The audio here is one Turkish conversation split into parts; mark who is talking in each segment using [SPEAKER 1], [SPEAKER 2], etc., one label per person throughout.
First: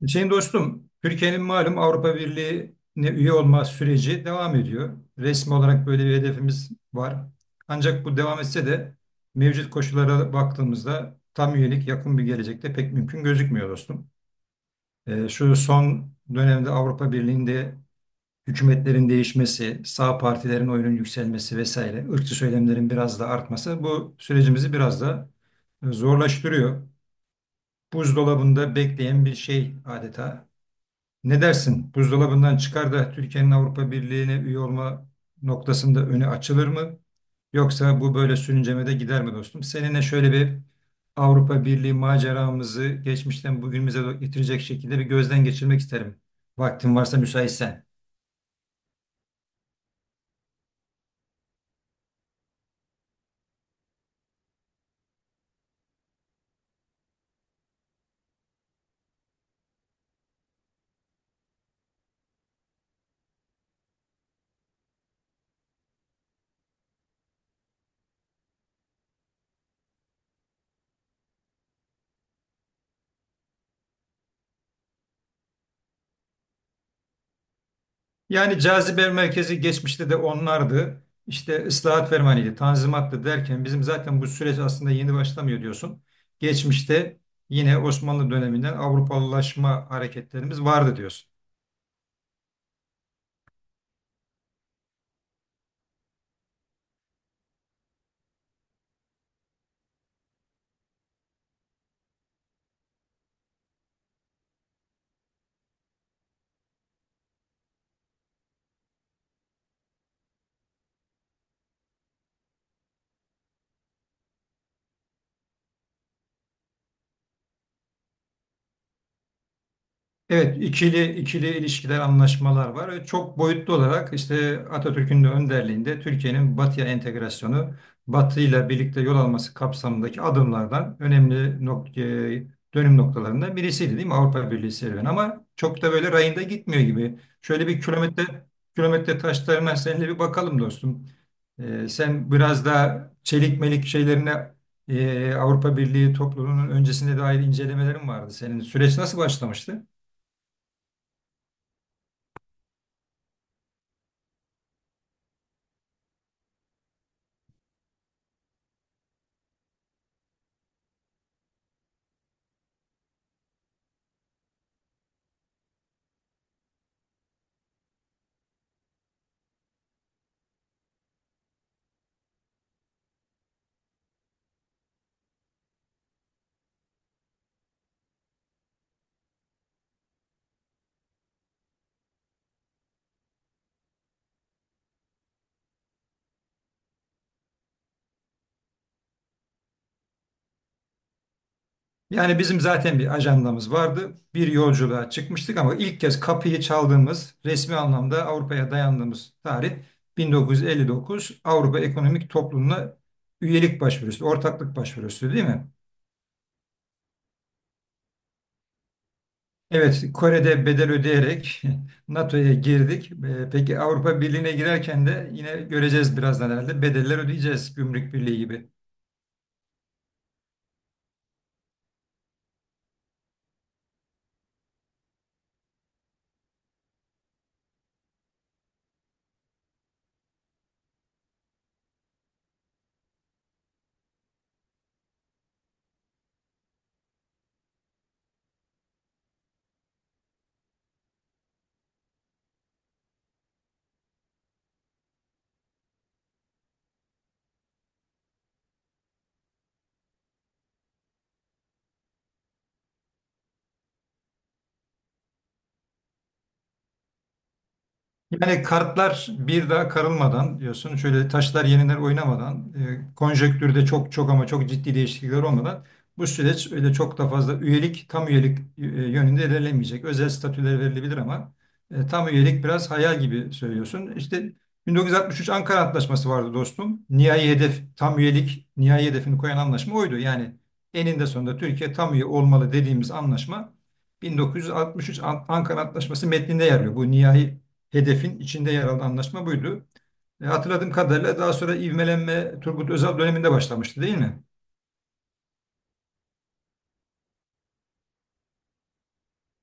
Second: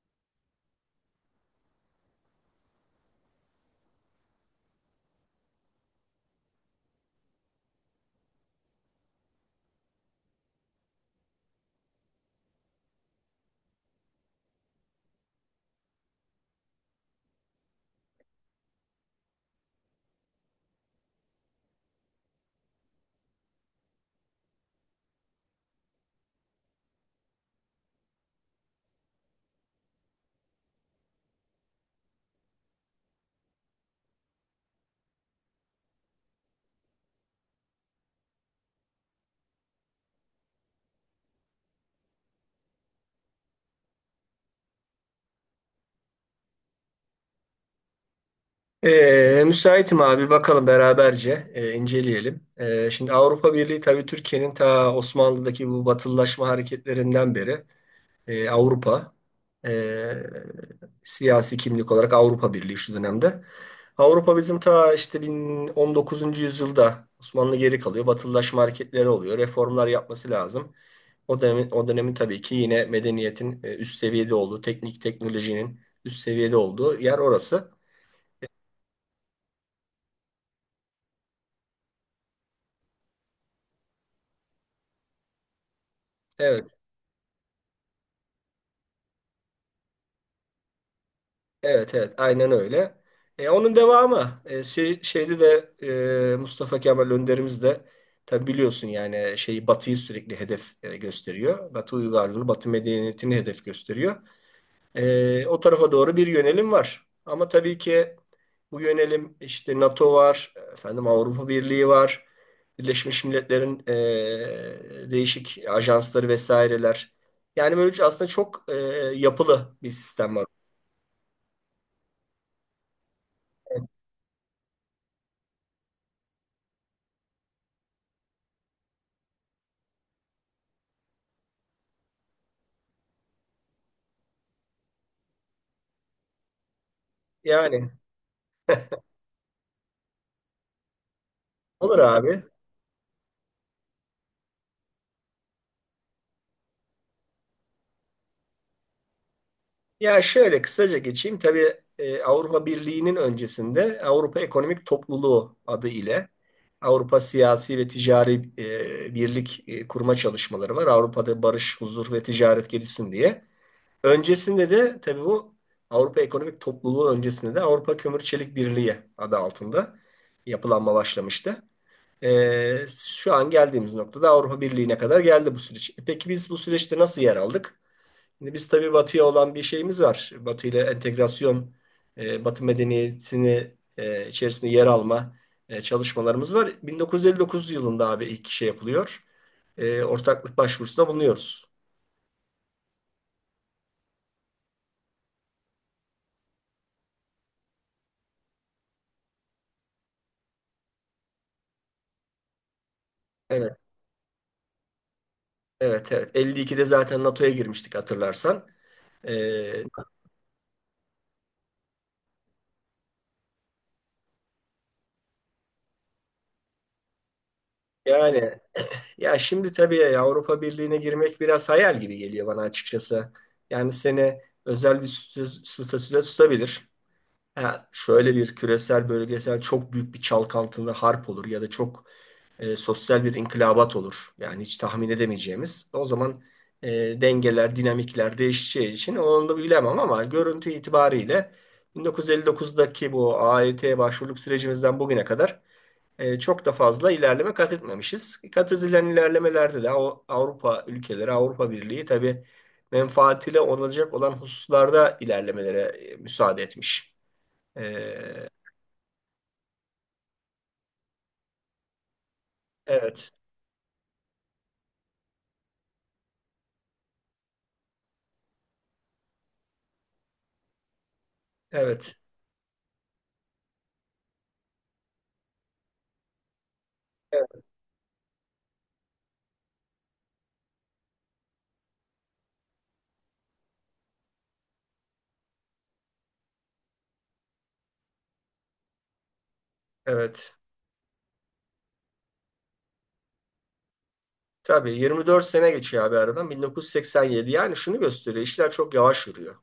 [SPEAKER 1] Hüseyin dostum, Türkiye'nin malum Avrupa Birliği'ne üye olma süreci devam ediyor. Resmi olarak böyle bir hedefimiz var. Ancak bu devam etse de mevcut koşullara baktığımızda tam üyelik yakın bir gelecekte pek mümkün gözükmüyor dostum. Şu son dönemde Avrupa Birliği'nde hükümetlerin değişmesi, sağ partilerin oyunun yükselmesi vesaire, ırkçı söylemlerin biraz da artması bu sürecimizi biraz da zorlaştırıyor. Buzdolabında bekleyen bir şey adeta. Ne dersin? Buzdolabından çıkar da Türkiye'nin Avrupa Birliği'ne üye olma noktasında önü açılır mı? Yoksa bu böyle sürüncemede gider mi dostum? Seninle şöyle bir Avrupa Birliği maceramızı geçmişten bugünümüze getirecek şekilde bir gözden geçirmek isterim. Vaktin varsa müsaitsen.
[SPEAKER 2] Müsaitim abi, bakalım beraberce, inceleyelim. Şimdi Avrupa Birliği tabii Türkiye'nin ta Osmanlı'daki bu batılılaşma hareketlerinden beri Avrupa e, siyasi kimlik olarak Avrupa Birliği şu dönemde. Avrupa bizim ta işte 19. yüzyılda Osmanlı geri kalıyor. Batılılaşma hareketleri oluyor. Reformlar yapması lazım. O dönemin, o dönemin tabii ki yine medeniyetin üst seviyede olduğu, teknik teknolojinin üst seviyede olduğu yer orası.
[SPEAKER 1] Yani cazibe merkezi geçmişte de onlardı. İşte ıslahat fermanıydı, tanzimattı derken bizim zaten bu süreç aslında yeni başlamıyor diyorsun.
[SPEAKER 2] Evet.
[SPEAKER 1] Geçmişte yine Osmanlı döneminden Avrupalılaşma hareketlerimiz vardı diyorsun.
[SPEAKER 2] Evet, evet, aynen öyle. Onun devamı şeyde de Mustafa Kemal Önderimiz de tabi biliyorsun, yani şeyi Batı'yı sürekli hedef gösteriyor. Batı uygarlığını, Batı medeniyetini hedef gösteriyor. O tarafa doğru bir yönelim var. Ama tabii ki bu yönelim işte NATO var, efendim Avrupa Birliği var, Birleşmiş Milletler'in değişik ajansları vesaireler. Yani böyle aslında çok yapılı bir sistem var.
[SPEAKER 1] Evet, ikili ilişkiler, anlaşmalar var. Ve çok boyutlu olarak işte Atatürk'ün de önderliğinde Türkiye'nin Batı'ya entegrasyonu, Batı ile birlikte yol alması kapsamındaki adımlardan önemli dönüm noktalarından birisiydi değil mi Avrupa Birliği serüveni? Ama çok da böyle rayında gitmiyor gibi. Şöyle bir
[SPEAKER 2] Yani,
[SPEAKER 1] kilometre taşlarına seninle bir bakalım dostum.
[SPEAKER 2] olur
[SPEAKER 1] Sen
[SPEAKER 2] abi.
[SPEAKER 1] biraz daha çelik melik şeylerine Avrupa Birliği topluluğunun öncesinde dair incelemelerin vardı. Senin süreç nasıl başlamıştı?
[SPEAKER 2] Ya, şöyle kısaca geçeyim. Tabii Avrupa Birliği'nin öncesinde Avrupa Ekonomik Topluluğu adı ile Avrupa Siyasi ve Ticari Birlik kurma çalışmaları var. Avrupa'da barış, huzur ve ticaret gelişsin diye. Öncesinde de tabii bu Avrupa Ekonomik Topluluğu öncesinde de Avrupa Kömür Çelik Birliği adı altında yapılanma başlamıştı. Şu an geldiğimiz noktada Avrupa Birliği'ne kadar geldi bu süreç. Peki, biz bu süreçte nasıl yer aldık? Şimdi biz tabii Batı'ya olan bir şeyimiz var. Batı ile entegrasyon, Batı medeniyetini içerisinde yer alma çalışmalarımız var. 1959 yılında abi ilk şey yapılıyor. Ortaklık başvurusunda bulunuyoruz.
[SPEAKER 1] Yani bizim zaten bir ajandamız vardı. Bir yolculuğa çıkmıştık ama ilk kez kapıyı çaldığımız resmi anlamda Avrupa'ya dayandığımız tarih 1959 Avrupa Ekonomik Toplumu'na
[SPEAKER 2] Evet,
[SPEAKER 1] üyelik başvurusu, ortaklık başvurusu değil mi?
[SPEAKER 2] evet, evet. 52'de zaten NATO'ya girmiştik hatırlarsan. E,
[SPEAKER 1] Evet, Kore'de bedel ödeyerek NATO'ya girdik. Peki Avrupa Birliği'ne girerken de yine göreceğiz birazdan herhalde bedeller ödeyeceğiz Gümrük Birliği
[SPEAKER 2] Yani,
[SPEAKER 1] gibi.
[SPEAKER 2] ya şimdi tabii Avrupa Birliği'ne girmek biraz hayal gibi geliyor bana açıkçası. Yani seni özel bir statüde tutabilir. Ha, şöyle bir küresel bölgesel çok büyük bir çalkantılı harp olur ya da çok sosyal bir inkılabat olur. Yani hiç tahmin edemeyeceğimiz. O zaman e, dengeler, dinamikler değişeceği için onu da bilemem ama görüntü itibariyle 1959'daki bu AYT başvuruluk sürecimizden bugüne kadar çok da fazla ilerleme kat etmemişiz. Kat edilen ilerlemelerde de Avrupa ülkeleri, Avrupa Birliği tabii menfaatiyle olacak olan hususlarda ilerlemelere müsaade etmiş. Ee,
[SPEAKER 1] Yani kartlar bir daha karılmadan diyorsun. Şöyle taşlar yeniler oynamadan,
[SPEAKER 2] evet,
[SPEAKER 1] konjektürde çok çok ama çok ciddi değişiklikler olmadan bu süreç öyle çok da fazla üyelik, tam üyelik yönünde ilerlemeyecek. Özel statüler verilebilir ama
[SPEAKER 2] evet,
[SPEAKER 1] tam üyelik biraz hayal gibi söylüyorsun. İşte 1963 Ankara Antlaşması vardı dostum. Nihai
[SPEAKER 2] evet.
[SPEAKER 1] hedef tam üyelik, nihai hedefini koyan anlaşma oydu. Yani eninde sonunda Türkiye tam üye olmalı dediğimiz anlaşma 1963 Ankara Antlaşması metninde yer alıyor. Bu nihai hedefin içinde yer alan anlaşma buydu.
[SPEAKER 2] Evet.
[SPEAKER 1] Hatırladığım kadarıyla daha sonra ivmelenme Turgut Özal döneminde başlamıştı değil mi?
[SPEAKER 2] Tabii 24 sene geçiyor abi aradan 1987. Yani şunu gösteriyor, işler çok yavaş yürüyor.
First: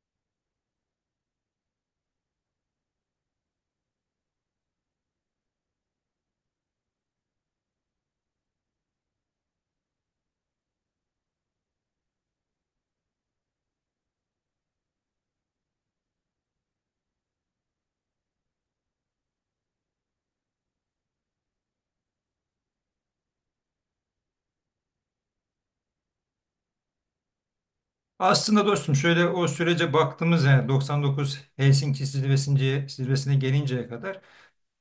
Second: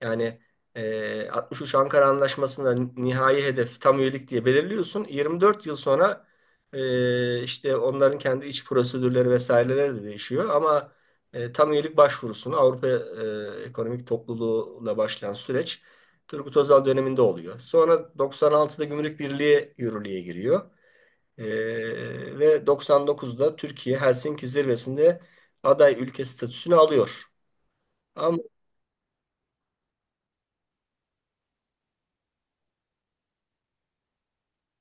[SPEAKER 2] Yani 63 Ankara Anlaşması'nda nihai hedef tam üyelik diye belirliyorsun. 24 yıl sonra işte onların kendi iç prosedürleri vesaireleri de değişiyor. Ama tam üyelik başvurusunu Avrupa Ekonomik Topluluğu'la başlayan süreç Turgut Özal döneminde oluyor. Sonra 96'da Gümrük Birliği yürürlüğe giriyor. Ve 99'da Türkiye Helsinki zirvesinde aday ülke statüsünü alıyor. Ama
[SPEAKER 1] Aslında dostum şöyle o sürece baktığımız yani 99 Helsinki zirvesine, gelinceye kadar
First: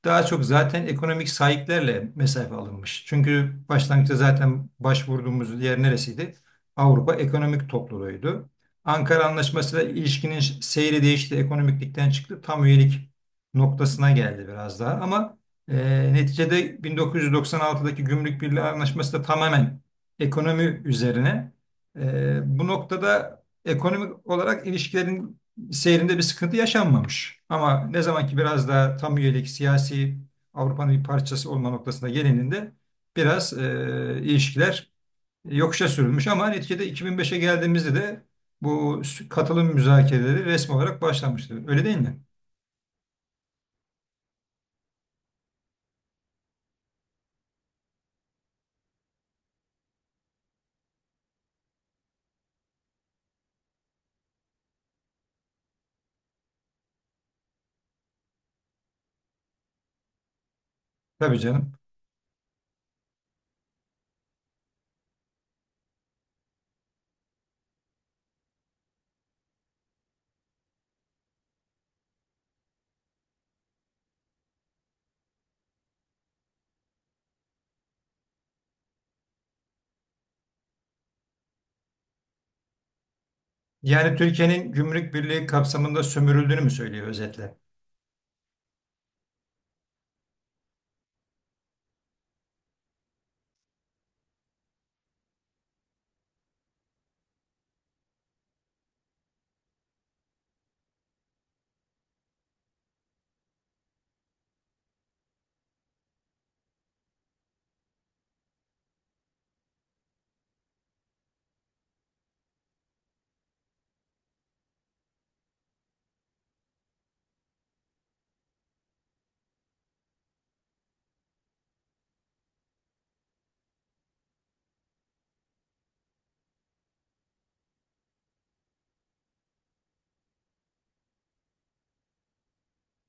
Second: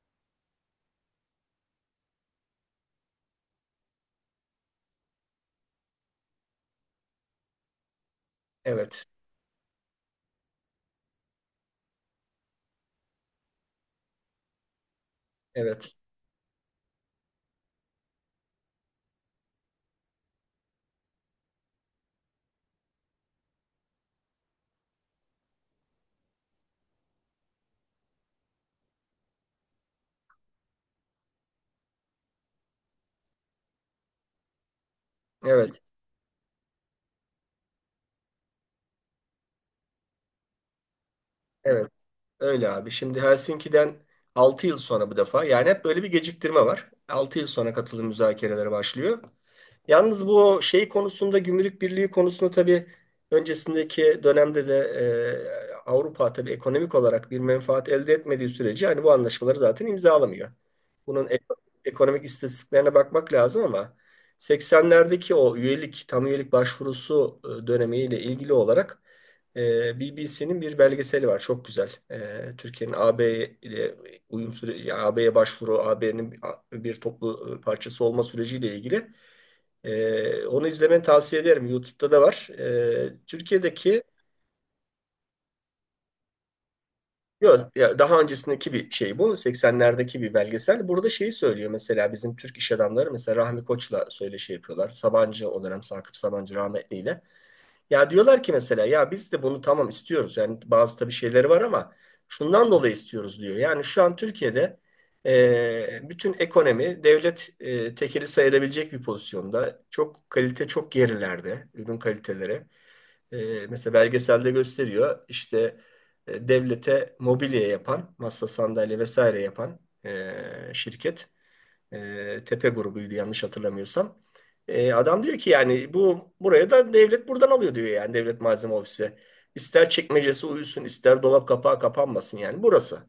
[SPEAKER 1] daha çok zaten ekonomik sahiplerle mesafe alınmış. Çünkü başlangıçta zaten başvurduğumuz yer neresiydi? Avrupa Ekonomik Topluluğu'ydu.
[SPEAKER 2] evet,
[SPEAKER 1] Ankara Anlaşması'yla ilişkinin seyri değişti, ekonomiklikten çıktı, tam üyelik noktasına geldi biraz daha. Ama e,
[SPEAKER 2] evet,
[SPEAKER 1] neticede 1996'daki Gümrük Birliği Anlaşması da tamamen ekonomi üzerine. Bu noktada ekonomik olarak ilişkilerin seyrinde bir sıkıntı yaşanmamış. Ama ne zaman ki biraz daha tam üyelik siyasi Avrupa'nın bir parçası olma noktasına gelininde biraz ilişkiler
[SPEAKER 2] evet,
[SPEAKER 1] yokuşa sürülmüş. Ama neticede 2005'e geldiğimizde de bu katılım müzakereleri resmi olarak başlamıştı. Öyle
[SPEAKER 2] evet.
[SPEAKER 1] değil mi?
[SPEAKER 2] Öyle abi. Şimdi Helsinki'den 6 yıl sonra bu defa yani hep böyle bir geciktirme var. 6 yıl sonra katılım müzakereleri başlıyor. Yalnız bu şey konusunda, gümrük birliği konusunda tabii öncesindeki dönemde de Avrupa tabii ekonomik olarak bir menfaat elde etmediği sürece hani bu anlaşmaları zaten imzalamıyor. Bunun
[SPEAKER 1] Tabii canım.
[SPEAKER 2] ekonomik istatistiklerine bakmak lazım ama 80'lerdeki o üyelik, tam üyelik başvurusu dönemiyle ilgili olarak BBC'nin bir belgeseli var. Çok güzel. Türkiye'nin AB ile uyum süreci, AB'ye başvuru, AB'nin bir toplu parçası olma süreciyle ilgili. Onu izlemeni tavsiye ederim. YouTube'da da var. Türkiye'deki
[SPEAKER 1] Yani Türkiye'nin gümrük birliği kapsamında sömürüldüğünü mü söylüyor özetle?
[SPEAKER 2] yok, ya daha öncesindeki bir şey bu. 80'lerdeki bir belgesel. Burada şeyi söylüyor mesela, bizim Türk iş adamları mesela Rahmi Koç'la söyleşi yapıyorlar. Sabancı o dönem, Sakıp Sabancı rahmetliyle. Ya diyorlar ki mesela, ya biz de bunu tamam istiyoruz. Yani bazı tabii şeyleri var ama şundan dolayı istiyoruz diyor. Yani şu an Türkiye'de bütün ekonomi devlet tekeli sayılabilecek bir pozisyonda. Çok kalite çok gerilerde ürün kaliteleri. Mesela belgeselde gösteriyor, işte devlete mobilya yapan, masa sandalye vesaire yapan şirket Tepe grubuydu yanlış hatırlamıyorsam. Adam diyor ki yani bu buraya da devlet buradan alıyor diyor, yani devlet malzeme ofisi. İster çekmecesi uyusun, ister dolap kapağı kapanmasın, yani burası.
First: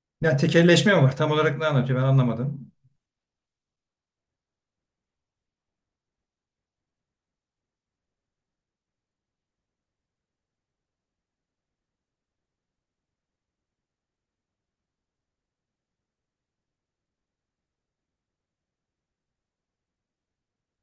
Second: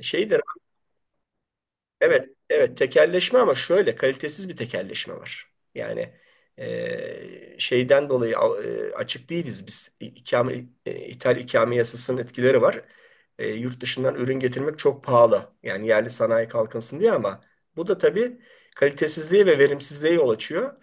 [SPEAKER 2] E, Şey
[SPEAKER 1] Yani
[SPEAKER 2] de
[SPEAKER 1] tekelleşme mi var? Tam olarak ne anlatıyor ben
[SPEAKER 2] Evet,
[SPEAKER 1] anlamadım.
[SPEAKER 2] evet, tekelleşme ama şöyle kalitesiz bir tekelleşme var. Yani şeyden dolayı açık değiliz biz. İkame, ithal ikame yasasının etkileri var. Yurt dışından ürün getirmek çok pahalı. Yani yerli sanayi kalkınsın diye, ama bu da tabii kalitesizliğe ve verimsizliğe yol açıyor.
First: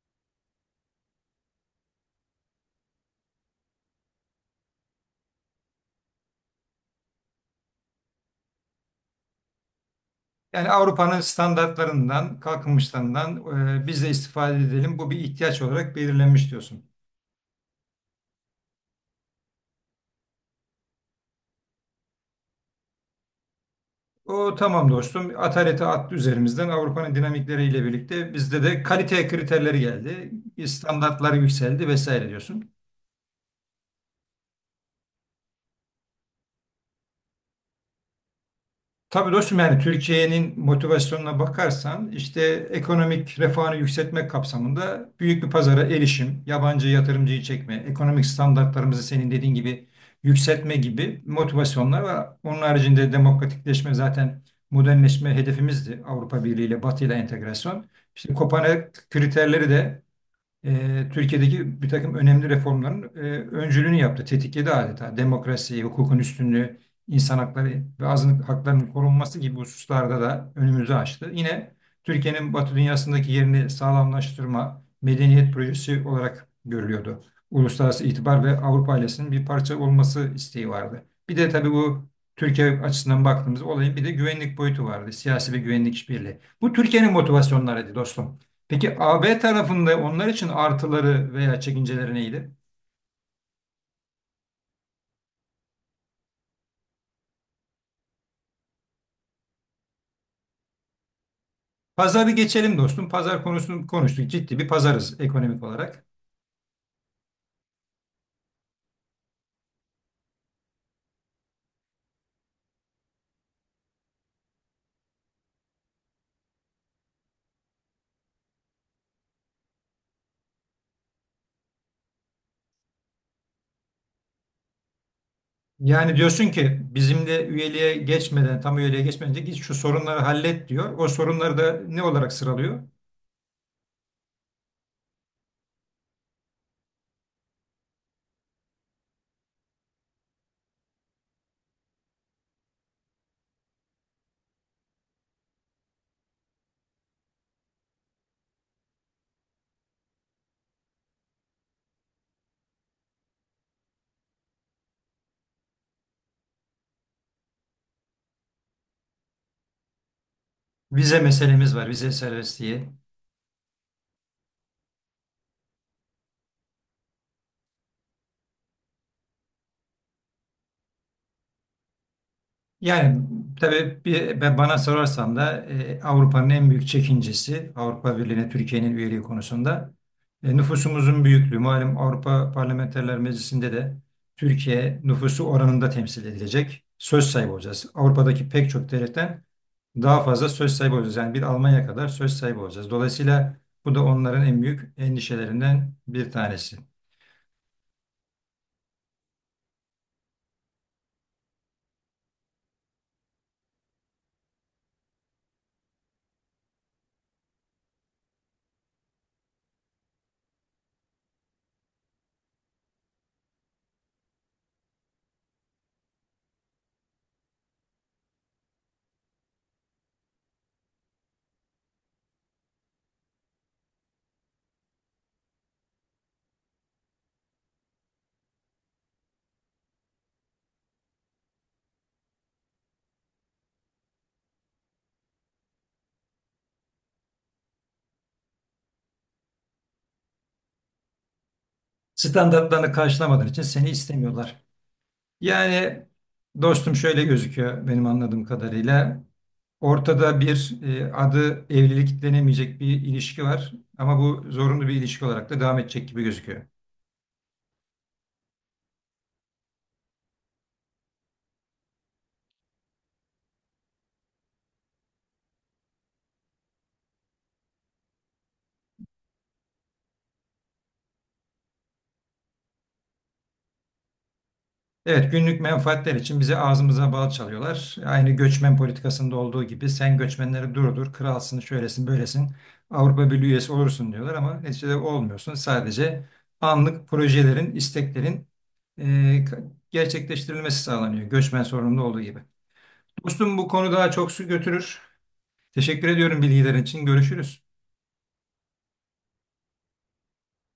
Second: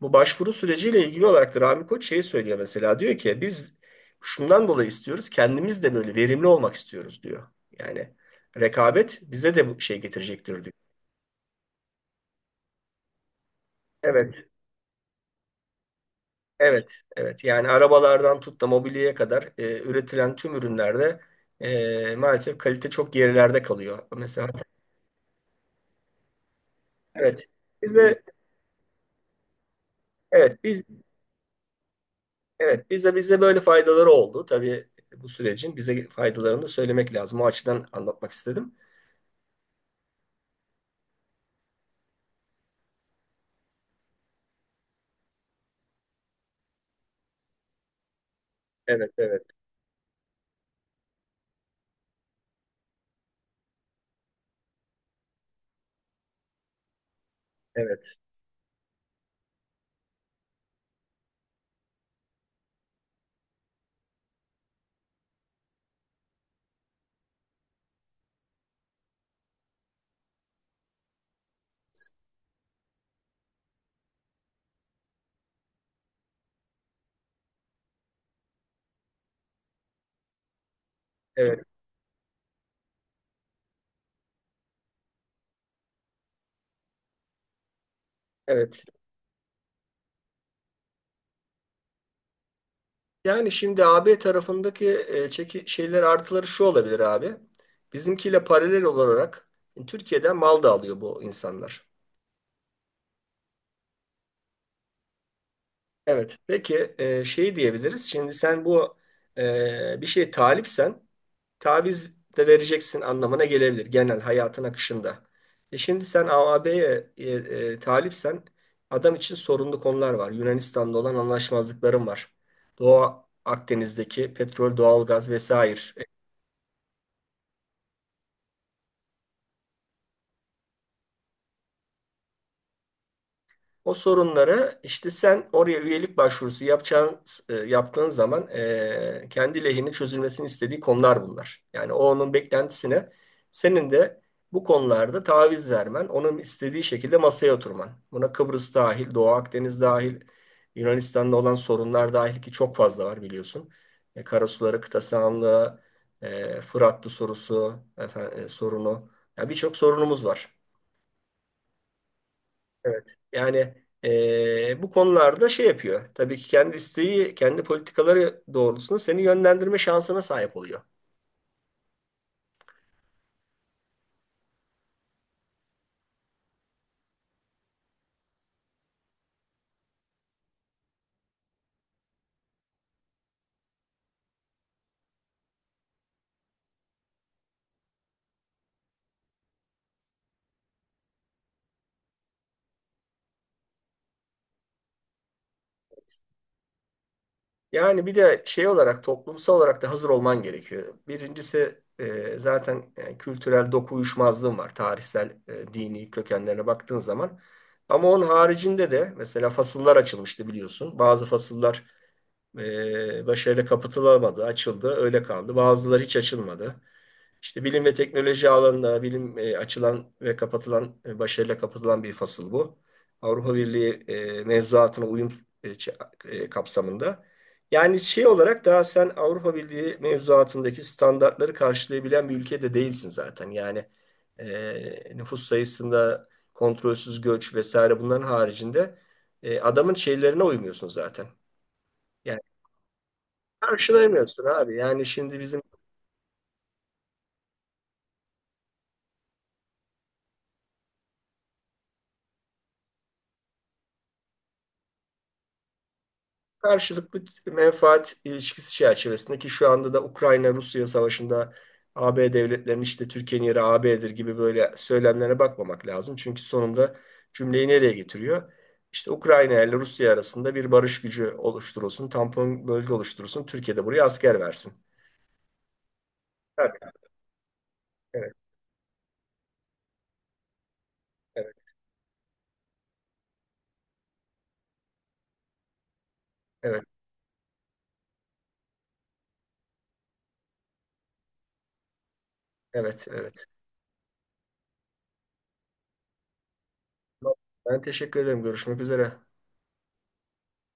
[SPEAKER 2] Bu başvuru süreciyle ilgili olarak da Rami Koç şeyi söylüyor mesela, diyor ki biz şundan dolayı istiyoruz, kendimiz de böyle verimli olmak istiyoruz diyor. Yani rekabet bize de bu şey getirecektir
[SPEAKER 1] Yani
[SPEAKER 2] diyor.
[SPEAKER 1] Avrupa'nın standartlarından, kalkınmışlarından biz de
[SPEAKER 2] Evet,
[SPEAKER 1] istifade edelim. Bu bir ihtiyaç olarak belirlenmiş diyorsun.
[SPEAKER 2] evet, evet. Yani arabalardan tut da mobilyaya kadar üretilen tüm ürünlerde maalesef kalite çok gerilerde kalıyor. Mesela
[SPEAKER 1] O tamam dostum. Ataleti attı üzerimizden. Avrupa'nın
[SPEAKER 2] evet.
[SPEAKER 1] dinamikleriyle
[SPEAKER 2] Bize
[SPEAKER 1] birlikte bizde de kalite kriterleri geldi.
[SPEAKER 2] evet, biz
[SPEAKER 1] Standartlar yükseldi vesaire diyorsun.
[SPEAKER 2] evet, bize böyle faydaları oldu. Tabii bu sürecin bize faydalarını da söylemek lazım. O açıdan anlatmak istedim.
[SPEAKER 1] Tabii dostum yani Türkiye'nin motivasyonuna bakarsan işte ekonomik refahını yükseltmek kapsamında büyük bir pazara erişim, yabancı yatırımcıyı çekme, ekonomik standartlarımızı
[SPEAKER 2] Evet,
[SPEAKER 1] senin
[SPEAKER 2] evet,
[SPEAKER 1] dediğin gibi yükseltme gibi motivasyonlar var. Onun haricinde demokratikleşme zaten modernleşme hedefimizdi Avrupa Birliği ile Batı ile entegrasyon.
[SPEAKER 2] evet,
[SPEAKER 1] İşte Kopenhag kriterleri de Türkiye'deki bir takım önemli reformların öncülüğünü yaptı, tetikledi adeta. Demokrasi, hukukun üstünlüğü, insan hakları ve azınlık haklarının korunması gibi hususlarda da önümüzü açtı. Yine Türkiye'nin Batı dünyasındaki yerini sağlamlaştırma, medeniyet projesi olarak görülüyordu. Uluslararası itibar ve Avrupa ailesinin bir parça olması isteği vardı. Bir de
[SPEAKER 2] evet,
[SPEAKER 1] tabii bu Türkiye açısından baktığımız olayın bir de güvenlik boyutu vardı. Siyasi ve güvenlik işbirliği. Bu Türkiye'nin motivasyonlarıydı dostum.
[SPEAKER 2] evet.
[SPEAKER 1] Peki A B tarafında onlar için artıları veya çekinceleri neydi?
[SPEAKER 2] Yani şimdi AB tarafındaki e, çeki şeyler artıları şu olabilir abi. Bizimkiyle paralel olarak Türkiye'den mal da alıyor bu insanlar.
[SPEAKER 1] Pazarı geçelim dostum. Pazar konusunu konuştuk. Ciddi bir pazarız ekonomik olarak.
[SPEAKER 2] Evet. Peki şey diyebiliriz. Şimdi sen bu bir şeye talipsen taviz de vereceksin anlamına gelebilir, genel hayatın akışında. E şimdi sen AAB'ye talipsen adam için sorunlu konular var. Yunanistan'da olan anlaşmazlıkların var. Doğu Akdeniz'deki petrol, doğalgaz vesaire.
[SPEAKER 1] Yani diyorsun ki bizim de üyeliğe geçmeden, tam üyeliğe geçmeden önce git şu sorunları hallet diyor. O sorunları da ne olarak sıralıyor?
[SPEAKER 2] O sorunları işte sen oraya üyelik başvurusu yapacağın, yaptığın zaman kendi lehine çözülmesini istediği konular bunlar. Yani o, onun beklentisine senin de bu konularda taviz vermen, onun istediği şekilde masaya oturman. Buna Kıbrıs dahil, Doğu Akdeniz dahil, Yunanistan'da olan sorunlar dahil, ki çok fazla var biliyorsun. Karasuları, kıta sahanlığı, Fırat'lı sorusu, efendim, sorunu. Ya, birçok sorunumuz var.
[SPEAKER 1] Vize meselemiz var, vize serbestliği.
[SPEAKER 2] Evet. Yani bu konularda şey yapıyor. Tabii ki kendi isteği, kendi politikaları doğrultusunda seni yönlendirme şansına sahip oluyor.
[SPEAKER 1] Yani tabii bir, ben bana sorarsan da Avrupa'nın en büyük çekincesi Avrupa Birliği'ne Türkiye'nin üyeliği konusunda nüfusumuzun büyüklüğü. Malum Avrupa Parlamenterler Meclisi'nde de Türkiye nüfusu oranında temsil edilecek. Söz sahibi olacağız. Avrupa'daki pek çok devletten daha fazla söz sahibi olacağız. Yani bir Almanya kadar söz sahibi olacağız. Dolayısıyla bu da onların en büyük endişelerinden bir tanesi.
[SPEAKER 2] Yani bir de şey olarak toplumsal olarak da hazır olman gerekiyor. Birincisi zaten kültürel doku uyuşmazlığın var. Tarihsel, dini kökenlerine baktığın zaman. Ama onun haricinde de mesela fasıllar açılmıştı biliyorsun. Bazı fasıllar başarıyla kapatılamadı, açıldı, öyle kaldı. Bazıları hiç açılmadı. İşte bilim ve teknoloji alanında bilim açılan ve kapatılan, başarıyla kapatılan bir fasıl bu. Avrupa Birliği mevzuatına uyum kapsamında. Yani şey olarak daha sen Avrupa Birliği mevzuatındaki standartları karşılayabilen bir ülkede değilsin zaten. Yani nüfus sayısında kontrolsüz göç vesaire bunların haricinde adamın şeylerine uymuyorsun zaten. Yani
[SPEAKER 1] Standartlarını karşılamadığın için seni
[SPEAKER 2] karşılayamıyorsun
[SPEAKER 1] istemiyorlar.
[SPEAKER 2] abi. Yani şimdi bizim
[SPEAKER 1] Yani dostum şöyle gözüküyor benim anladığım kadarıyla. Ortada bir adı evlilik denemeyecek bir ilişki var ama bu zorunlu bir ilişki olarak da devam edecek gibi gözüküyor.
[SPEAKER 2] karşılıklı menfaat ilişkisi çerçevesinde, ki şu anda da Ukrayna-Rusya savaşında AB devletlerinin işte Türkiye'nin yeri AB'dir gibi böyle söylemlere bakmamak lazım. Çünkü sonunda cümleyi nereye getiriyor? İşte Ukrayna ile Rusya arasında bir barış gücü oluşturulsun, tampon bölge oluşturulsun, Türkiye de buraya asker versin.
[SPEAKER 1] Evet günlük menfaatler için bize
[SPEAKER 2] Tabii,
[SPEAKER 1] ağzımıza bal çalıyorlar. Aynı
[SPEAKER 2] evet,
[SPEAKER 1] göçmen politikasında olduğu gibi sen göçmenleri durdur,
[SPEAKER 2] evet,
[SPEAKER 1] kralsın, şöylesin, böylesin, Avrupa Birliği üyesi olursun diyorlar ama neticede olmuyorsun. Sadece
[SPEAKER 2] evet,
[SPEAKER 1] anlık projelerin, isteklerin e, gerçekleştirilmesi sağlanıyor göçmen sorununda olduğu gibi.
[SPEAKER 2] evet, evet.
[SPEAKER 1] Dostum bu konu daha çok su götürür. Teşekkür ediyorum bilgilerin için.
[SPEAKER 2] Ben
[SPEAKER 1] Görüşürüz.
[SPEAKER 2] teşekkür ederim. Görüşmek üzere.